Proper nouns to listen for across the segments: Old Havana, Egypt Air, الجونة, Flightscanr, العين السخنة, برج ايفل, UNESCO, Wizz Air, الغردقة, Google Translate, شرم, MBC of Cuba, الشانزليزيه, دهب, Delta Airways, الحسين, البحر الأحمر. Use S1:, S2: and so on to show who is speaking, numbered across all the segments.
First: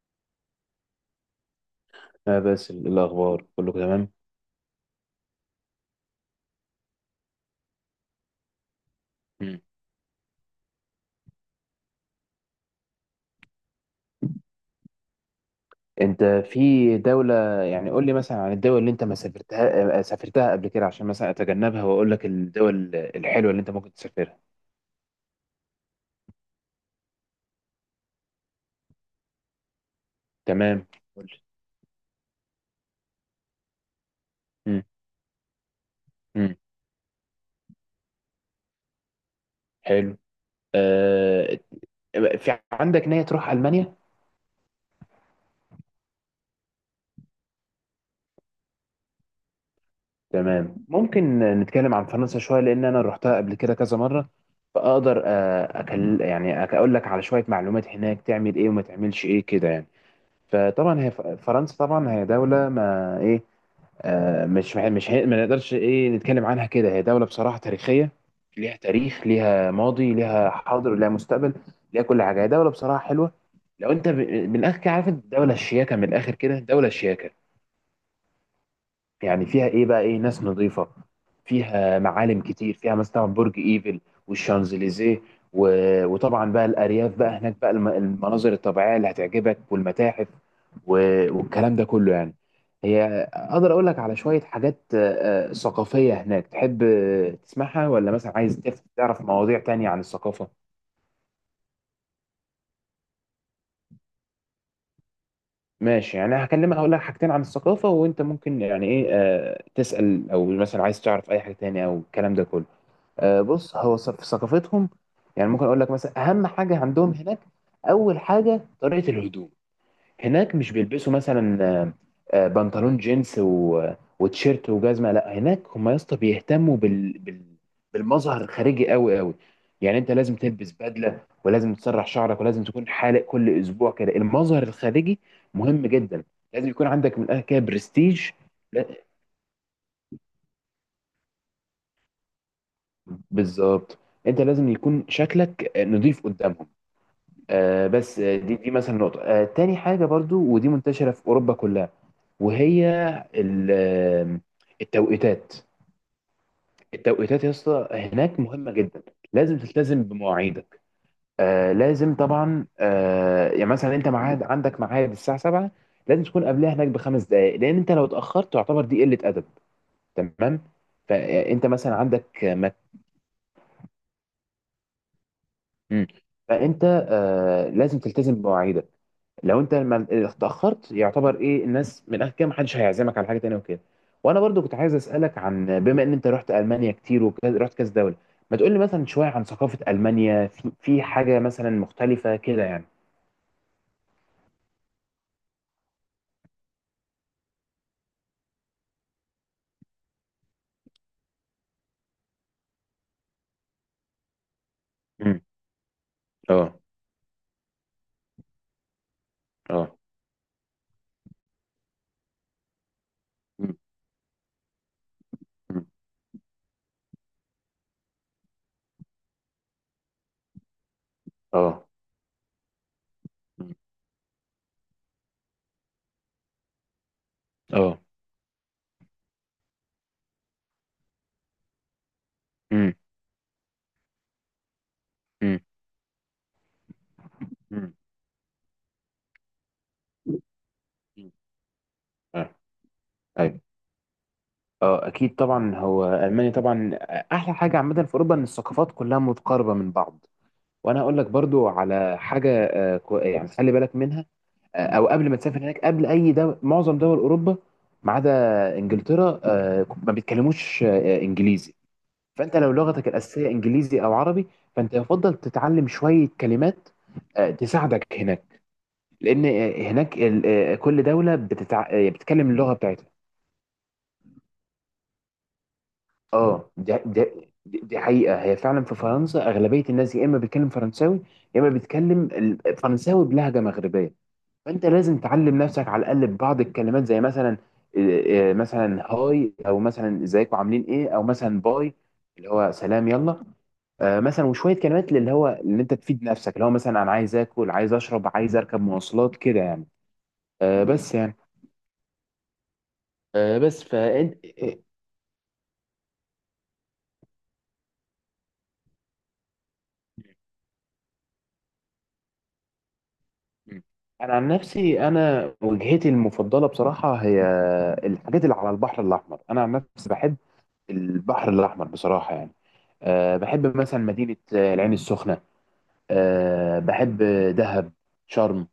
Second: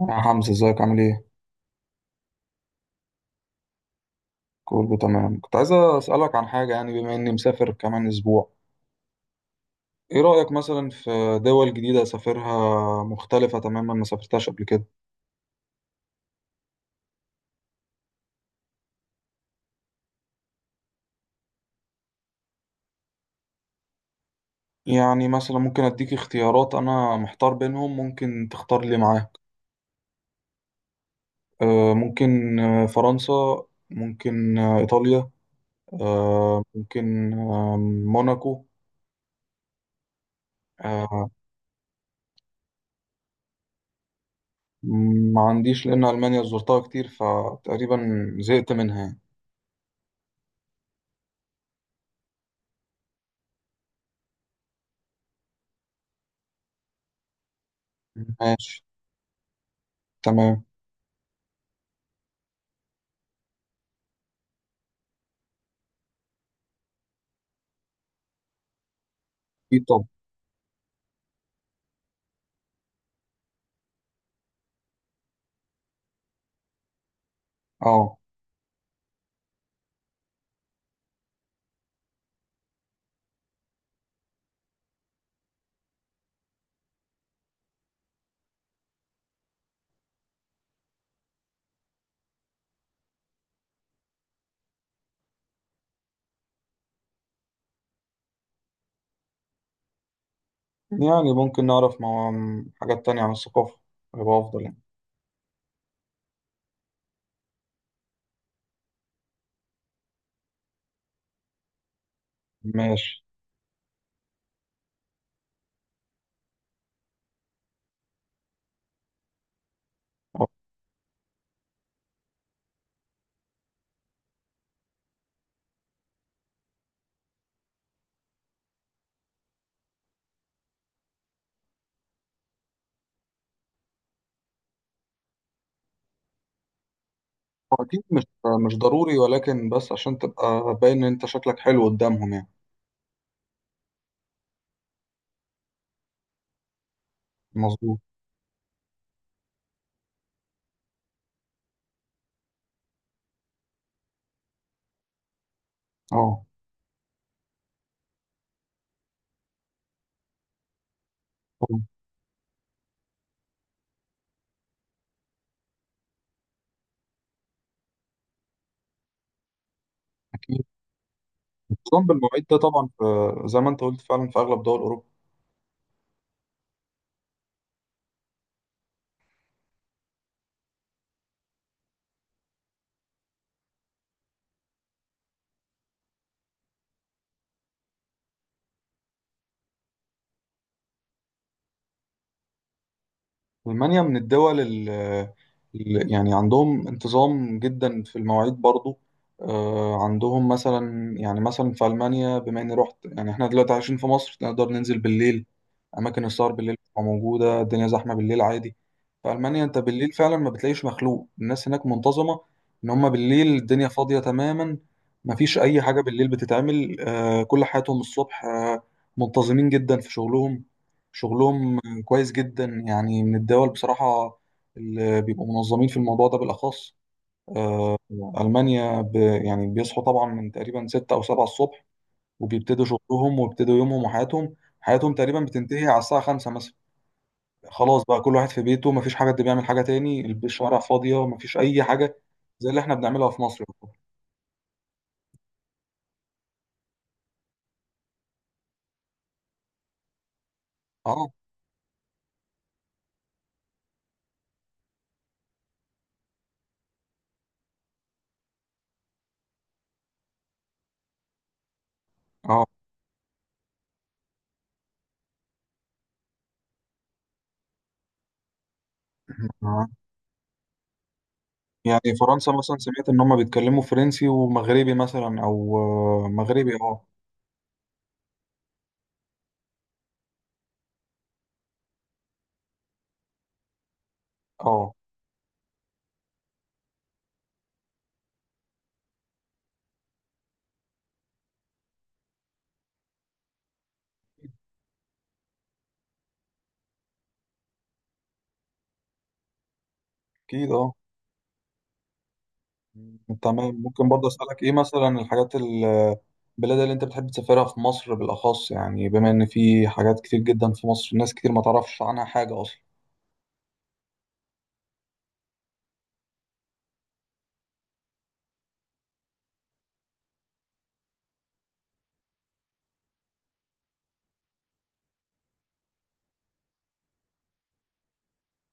S1: يا حمزة، ازيك؟ عامل ايه؟
S2: لا، بس الأخبار كله تمام.
S1: كله تمام. كنت عايز اسألك عن حاجة، يعني بما اني مسافر كمان اسبوع.
S2: مم.
S1: ايه رأيك مثلا في دول جديدة اسافرها مختلفة تماما ما سافرتهاش قبل كده؟
S2: أنت في دولة. يعني قول لي مثلا عن الدول اللي أنت ما سافرتها، سافرتها قبل كده عشان مثلا أتجنبها وأقول لك الدول الحلوة اللي أنت ممكن تسافرها.
S1: يعني مثلا ممكن اديك اختيارات، انا محتار بينهم، ممكن تختار لي معاك.
S2: تمام، قول لي.
S1: ممكن فرنسا. ممكن
S2: مم.
S1: ايطاليا.
S2: مم.
S1: ممكن موناكو.
S2: حلو.
S1: آه،
S2: آه... في عندك نية تروح ألمانيا؟
S1: ما عنديش لان المانيا زرتها كتير فتقريبا زهقت منها يعني.
S2: تمام، ممكن نتكلم عن فرنسا شوية لأن أنا روحتها قبل كده كذا مرة، فأقدر أكل يعني أقول لك على شوية معلومات هناك تعمل إيه
S1: ماشي.
S2: وما تعملش إيه كده يعني.
S1: تمام.
S2: فطبعا هي فرنسا طبعا هي دولة ما ايه، آه مش ما نقدرش ايه نتكلم عنها كده. هي دولة بصراحة تاريخية، ليها تاريخ ليها
S1: ايه طب.
S2: ماضي ليها حاضر ليها مستقبل، ليها كل حاجة. هي دولة بصراحة حلوة. لو انت من الاخر كده عارف الدولة الشياكة، من الاخر كده دولة شياكة.
S1: اه.
S2: يعني فيها ايه بقى، ايه، ناس نظيفة، فيها معالم كتير، فيها مثلا برج ايفل والشانزليزيه، وطبعا بقى الارياف بقى هناك بقى المناظر الطبيعية اللي هتعجبك والمتاحف والكلام ده كله يعني. هي اقدر اقول لك على شوية حاجات ثقافية هناك، تحب تسمعها ولا مثلا عايز تعرف مواضيع تانية عن الثقافة؟
S1: يعني ممكن نعرف مع حاجات تانية عن الثقافة، يبقى أفضل يعني.
S2: ماشي، يعني هكلمك هقول لك حاجتين عن الثقافة وانت ممكن يعني ايه تسأل او مثلا عايز تعرف اي حاجة تانية او الكلام ده كله.
S1: ماشي.
S2: بص، هو في ثقافتهم يعني ممكن اقول لك مثلا اهم حاجه عندهم هناك، اول حاجه طريقه الهدوم.
S1: هو
S2: هناك مش بيلبسوا مثلا بنطلون جينز وتيشيرت وجزمه. لا، هناك هم يا اسطى بيهتموا بالمظهر الخارجي قوي قوي. يعني انت لازم تلبس بدله ولازم تسرح شعرك ولازم تكون حالق كل اسبوع كده. المظهر الخارجي مهم جدا، لازم يكون عندك من الآخر كده
S1: أكيد
S2: برستيج.
S1: مش
S2: لا،
S1: ضروري ولكن بس عشان تبقى باين إن أنت شكلك حلو قدامهم يعني.
S2: بالظبط، انت لازم يكون شكلك نظيف قدامهم.
S1: مظبوط.
S2: بس دي مثلا نقطة تاني حاجة برضو، ودي منتشرة في أوروبا كلها. وهي ال- آه، التوقيتات.
S1: أه.
S2: التوقيتات يا اسطى هناك مهمة جدا، لازم تلتزم بمواعيدك.
S1: طبعاً.
S2: لازم طبعا يعني مثلا انت معاد عندك ميعاد الساعة 7، لازم تكون قبلها هناك بخمس دقائق، لأن انت لو اتأخرت تعتبر دي قلة أدب. تمام.
S1: أكيد.
S2: فانت مثلا
S1: النظام
S2: عندك
S1: بالمواعيد ده طبعا في، زي ما أنت قلت، فعلا في أغلب دول أوروبا.
S2: مم. فانت لازم تلتزم بمواعيدك، لو انت لما اتاخرت يعتبر ايه الناس من الاخر كده محدش هيعزمك على حاجه تانية وكده. وانا برضو كنت عايز اسالك، عن بما ان انت رحت المانيا كتير ورحت كذا دوله، ما تقول لي مثلا شويه عن ثقافه المانيا، في حاجه مثلا مختلفه كده يعني؟
S1: ألمانيا من الدول اللي يعني عندهم انتظام جدا في المواعيد برضو. عندهم مثلا، يعني مثلا في ألمانيا بما إني رحت، يعني إحنا دلوقتي عايشين في مصر نقدر ننزل
S2: مم.
S1: بالليل. اماكن السهر بالليل
S2: اه.
S1: بتبقى موجوده، الدنيا زحمه بالليل عادي. في المانيا انت
S2: اه.
S1: بالليل فعلا ما بتلاقيش مخلوق، الناس هناك منتظمه. ان هم بالليل
S2: مم.
S1: الدنيا فاضيه تماما. ما فيش اي
S2: مم.
S1: حاجه بالليل بتتعمل. كل حياتهم الصبح. منتظمين جدا في شغلهم. شغلهم
S2: اه.
S1: كويس جدا يعني، من الدول
S2: مم.
S1: بصراحه اللي بيبقوا منظمين في الموضوع ده بالاخص.
S2: اه.
S1: المانيا يعني بيصحوا طبعا من تقريبا 6 او 7 الصبح، وبيبتدوا
S2: مم.
S1: شغلهم ويبتدوا يومهم وحياتهم. حياتهم تقريبا
S2: مم.
S1: بتنتهي على الساعه 5 مثلا.
S2: مم.
S1: خلاص بقى، كل واحد في بيته مفيش حاجة، حد بيعمل حاجة تاني، الشوارع فاضية
S2: مم.
S1: مفيش أي حاجة.
S2: اه.
S1: زي اللي احنا بنعملها في
S2: ايوه.
S1: مصر.
S2: اه اكيد طبعا، هو المانيا طبعا، احلى حاجه عامه في اوروبا ان الثقافات كلها متقاربه من بعض. وانا
S1: اه.
S2: هقول لك برضو على حاجه يعني خلي بالك منها، او قبل ما تسافر هناك، قبل اي دول معظم دول اوروبا ما عدا انجلترا، ما بيتكلموش انجليزي. فانت
S1: اه.
S2: لو لغتك الاساسيه انجليزي او عربي، فانت يفضل تتعلم شويه كلمات تساعدك هناك، لان
S1: آه.
S2: هناك كل دوله بتتع... آه،
S1: يعني
S2: بتتكلم
S1: فرنسا
S2: اللغه
S1: مثلا
S2: بتاعتها.
S1: سمعت إن هما بيتكلموا فرنسي ومغربي مثلا، أو
S2: اه،
S1: مغربي.
S2: دي,
S1: اه.
S2: دي, دي دي حقيقه، هي فعلا في فرنسا اغلبيه الناس يا اما بيتكلم فرنساوي يا اما بيتكلم فرنساوي بلهجه مغربيه. فانت
S1: اه.
S2: لازم تعلم نفسك على الاقل ببعض الكلمات، زي مثلا إيه، إيه، مثلا هاي او مثلا ازيكم عاملين ايه او مثلا باي اللي هو سلام يلا. مثلا وشويه كلمات اللي هو اللي انت تفيد نفسك اللي هو مثلا انا عايز اكل عايز اشرب عايز اركب مواصلات كده يعني.
S1: أكيد.
S2: آه،
S1: اه.
S2: بس يعني
S1: تمام.
S2: بس
S1: ممكن برضه
S2: فانت
S1: أسألك إيه مثلا الحاجات البلاد اللي أنت بتحب تسافرها في مصر بالأخص، يعني بما إن في حاجات كتير جدا في مصر ناس كتير ما تعرفش عنها حاجة أصلا.
S2: انا عن نفسي، انا وجهتي المفضله بصراحه هي الحاجات اللي على البحر الاحمر. انا عن نفسي بحب البحر الاحمر بصراحه يعني. أه بحب مثلا مدينه العين السخنه. أه بحب دهب، شرم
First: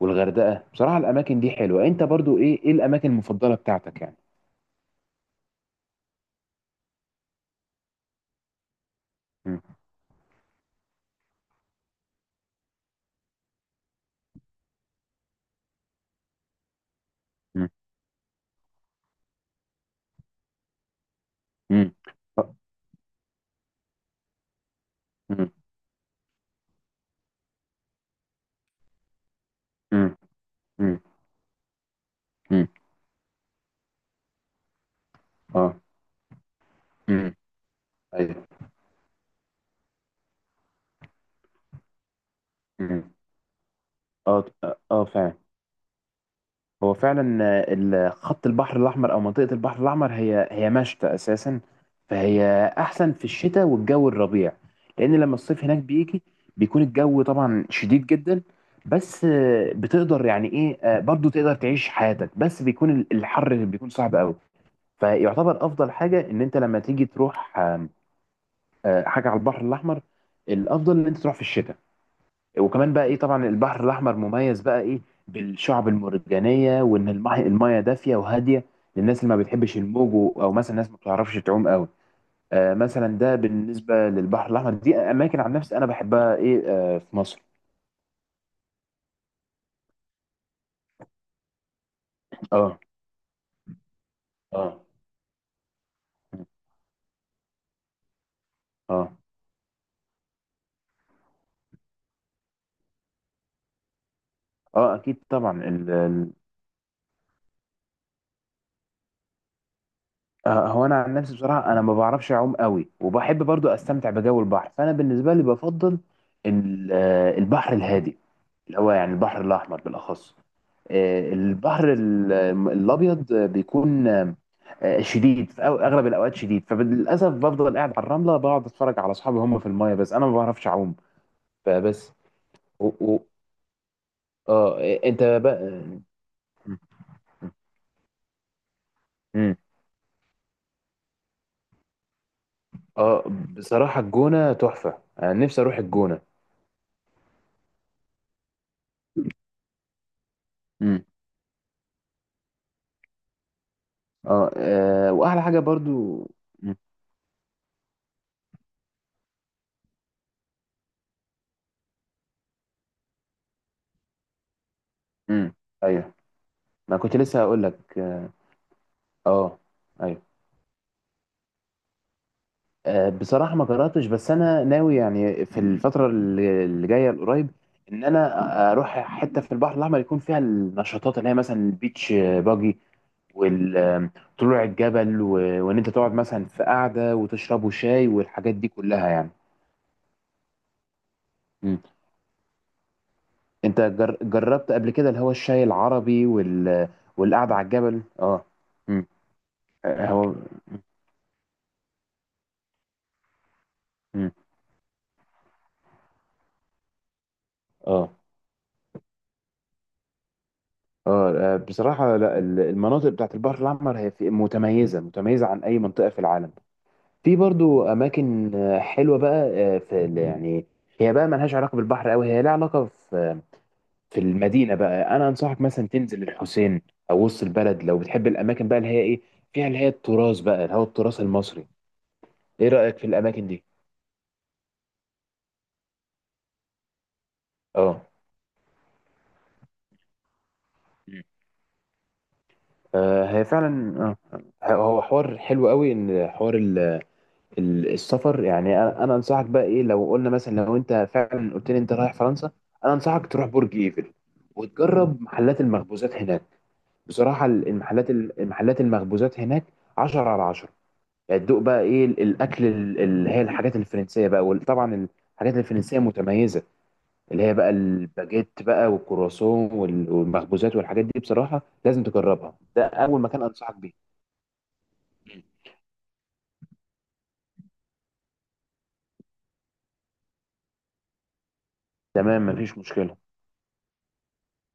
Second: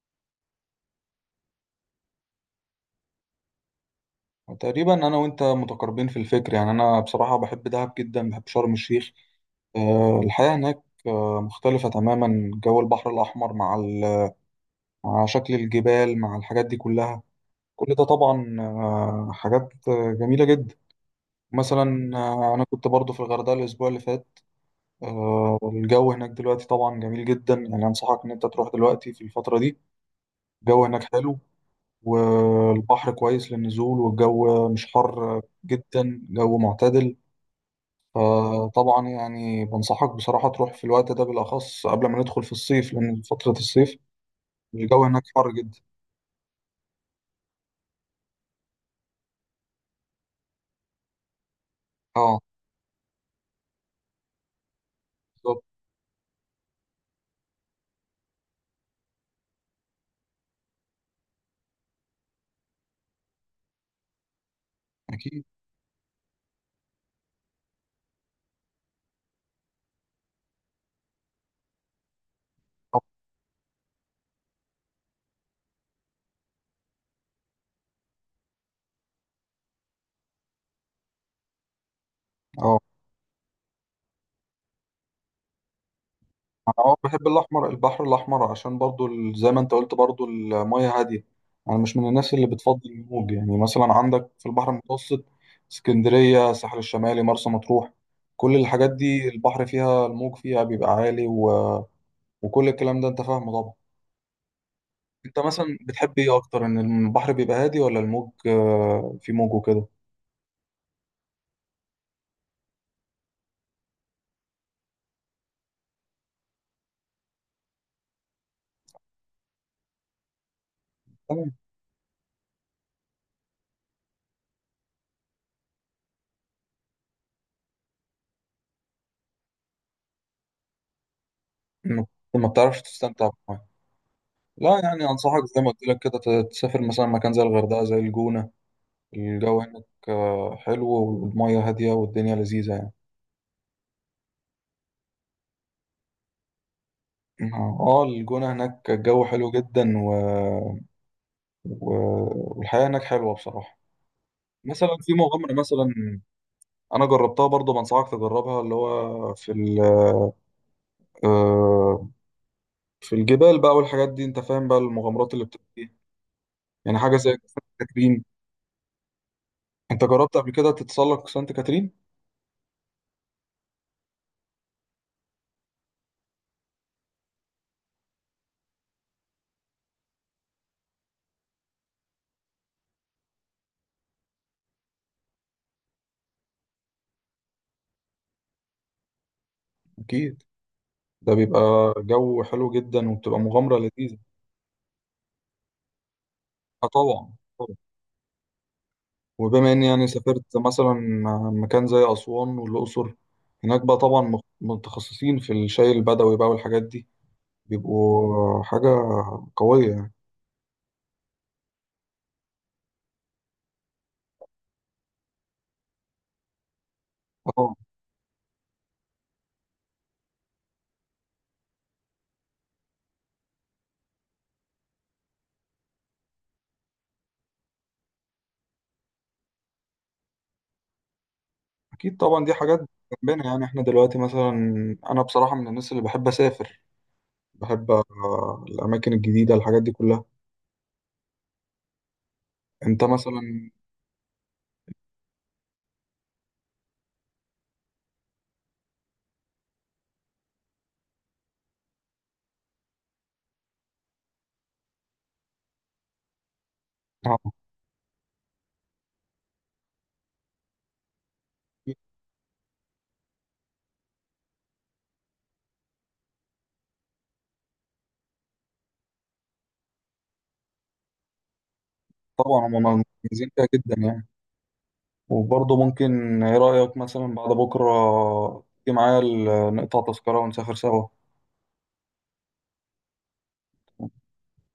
S2: والغردقة. بصراحة الأماكن دي حلوة. أنت برضو إيه، إيه الأماكن المفضلة بتاعتك يعني؟
S1: تقريبا انا وانت متقاربين في الفكر، يعني انا بصراحه بحب دهب جدا، بحب شرم الشيخ.
S2: مم.
S1: الحياه هناك مختلفه تماما. جو البحر الاحمر مع مع شكل الجبال مع الحاجات دي كلها.
S2: مم.
S1: كل ده طبعا حاجات جميله جدا.
S2: مم.
S1: مثلا
S2: آه.
S1: انا كنت برضو في الغردقه الاسبوع اللي فات.
S2: مم.
S1: الجو هناك دلوقتي طبعا جميل جدا، يعني انصحك ان انت تروح دلوقتي في الفتره دي.
S2: مم.
S1: الجو
S2: مم.
S1: هناك حلو،
S2: مم.
S1: والبحر كويس للنزول، والجو مش حر
S2: آه.
S1: جدا، جو معتدل.
S2: مم. أيوه.
S1: فطبعا يعني بنصحك بصراحة تروح في الوقت ده بالأخص قبل ما ندخل في الصيف،
S2: مم.
S1: لأن فترة الصيف
S2: آه.
S1: الجو
S2: آه
S1: هناك
S2: فعلا،
S1: حر جدا.
S2: هو فعلا خط البحر الأحمر أو منطقة البحر الأحمر هي هي مشتى أساسا،
S1: اه.
S2: فهي أحسن في الشتاء والجو الربيع، لأن لما
S1: بالظبط.
S2: الصيف هناك بيجي بيكون الجو طبعا شديد جدا. بس بتقدر يعني إيه برضو تقدر تعيش حياتك، بس بيكون الحر اللي بيكون صعب قوي.
S1: أكيد.
S2: فيعتبر أفضل حاجة إن أنت لما تيجي تروح حاجة على البحر الأحمر، الأفضل إن أنت تروح في الشتاء. وكمان
S1: اه.
S2: بقى ايه، طبعا البحر الاحمر مميز بقى ايه بالشعب المرجانيه، وان الماء المايه دافيه وهاديه للناس اللي ما بتحبش الموج او مثلا الناس ما بتعرفش تعوم قوي.
S1: آه.
S2: مثلا ده بالنسبه للبحر الاحمر، دي اماكن عن نفسي انا بحبها ايه
S1: أنا
S2: في
S1: بحب
S2: مصر.
S1: الأحمر، البحر الأحمر عشان برضو زي ما أنت قلت برضو، المياه هادية. أنا مش من الناس اللي
S2: اه.
S1: بتفضل الموج. يعني مثلا عندك في البحر
S2: اه.
S1: المتوسط اسكندرية، الساحل الشمالي، مرسى مطروح، كل الحاجات
S2: اه.
S1: دي البحر فيها، الموج فيها بيبقى عالي وكل الكلام ده أنت فاهمه طبعا.
S2: اه اكيد
S1: انت
S2: طبعا،
S1: مثلا
S2: ال
S1: بتحب
S2: ال
S1: ايه اكتر؟ ان البحر بيبقى هادي، ولا الموج في موج وكده؟
S2: آه هو انا عن نفسي بصراحه انا ما بعرفش اعوم قوي وبحب برضو استمتع بجو البحر، فانا بالنسبه لي بفضل البحر الهادي اللي هو يعني البحر الاحمر بالاخص.
S1: تمام.
S2: البحر الابيض بيكون شديد، في اغلب الاوقات شديد، فللاسف بفضل قاعد على الرمله بقعد اتفرج على اصحابي هم في المايه بس انا ما بعرفش اعوم.
S1: ما
S2: فبس
S1: ما بتعرفش
S2: و... و...
S1: تستمتع بالميه.
S2: اه.
S1: لا، يعني
S2: انت
S1: انصحك
S2: بقى.
S1: زي ما قلت لك كده تسافر مثلا مكان زي الغردقه، زي الجونه.
S2: مم.
S1: الجو هناك حلو، والميه هاديه، والدنيا لذيذه يعني.
S2: اه بصراحه الجونه تحفه، انا نفسي اروح الجونه.
S1: اه. الجونه هناك الجو حلو جدا
S2: مم.
S1: و... والحياه هناك حلوه بصراحه.
S2: اه
S1: مثلا في
S2: واحلى
S1: مغامره
S2: حاجه برضو.
S1: مثلا.
S2: مم.
S1: انا جربتها برضه، بنصحك تجربها، اللي هو في ال... آه، في الجبال بقى والحاجات دي انت فاهم بقى المغامرات اللي
S2: مم.
S1: بتبقى فيها.
S2: ايوه. ما
S1: يعني
S2: كنت
S1: حاجه زي
S2: لسه هقول
S1: سانت
S2: لك
S1: كاترين.
S2: اه. آه،
S1: انت
S2: ايوه.
S1: جربت قبل كده تتسلق سانت كاترين؟
S2: بصراحة ما قرأتش، بس أنا ناوي يعني في الفترة اللي جاية القريب إن أنا أروح حتة في البحر الأحمر يكون فيها النشاطات اللي هي مثلا البيتش باجي وطلوع الجبل وإن أنت تقعد مثلا في قعدة وتشربوا شاي والحاجات دي كلها يعني.
S1: اكيد. ده بيبقى
S2: مم.
S1: جو حلو جدا، وبتبقى مغامره
S2: أنت
S1: لذيذه.
S2: جربت قبل كده اللي هو الشاي العربي
S1: اه. طبعا
S2: والقعدة على
S1: طبعا.
S2: الجبل؟ أه. مم.
S1: وبما اني يعني
S2: هو.
S1: سافرت مثلا مكان زي اسوان والاقصر، هناك بقى طبعا
S2: مم.
S1: متخصصين في الشاي البدوي بقى والحاجات دي،
S2: أه.
S1: بيبقوا حاجه قويه يعني.
S2: اه بصراحة لا، المناطق بتاعت البحر الأحمر هي متميزة متميزة عن أي منطقة في العالم. في
S1: اه.
S2: برضو اماكن حلوه بقى، يعني هي بقى ملهاش علاقه بالبحر قوي، هي لها علاقه في في المدينه بقى. انا انصحك مثلا تنزل الحسين او وسط البلد لو بتحب الاماكن بقى اللي هي ايه فيها اللي هي التراث بقى اللي هو التراث المصري.
S1: اكيد طبعا دي
S2: ايه
S1: حاجات
S2: رايك في
S1: جنبنا،
S2: الاماكن
S1: يعني
S2: دي؟
S1: احنا دلوقتي مثلا انا بصراحه من الناس اللي بحب اسافر، بحب
S2: اه.
S1: الأماكن الجديدة الحاجات دي كلها.
S2: مم.
S1: أنت
S2: هي
S1: مثلا
S2: فعلا هو حوار حلو قوي، ان حوار السفر يعني. انا انصحك بقى ايه، لو قلنا مثلا لو انت فعلا قلت لي انت رايح فرنسا، انا انصحك تروح برج ايفل، وتجرب محلات المخبوزات هناك. بصراحة
S1: آه،
S2: المحلات المخبوزات هناك 10 على 10، يعني تدوق بقى ايه الاكل اللي هي الحاجات الفرنسية بقى. وطبعا الحاجات الفرنسية متميزة، اللي هي بقى الباجيت بقى والكرواسون والمخبوزات والحاجات دي بصراحة لازم تجربها.
S1: طبعا هما
S2: ده اول مكان
S1: مميزين فيها
S2: انصحك بيه.
S1: جدا يعني. وبرضه ممكن إيه رأيك مثلا بعد بكرة تيجي معايا نقطع تذكرة ونسافر سوا؟
S2: تمام، مفيش مشكلة.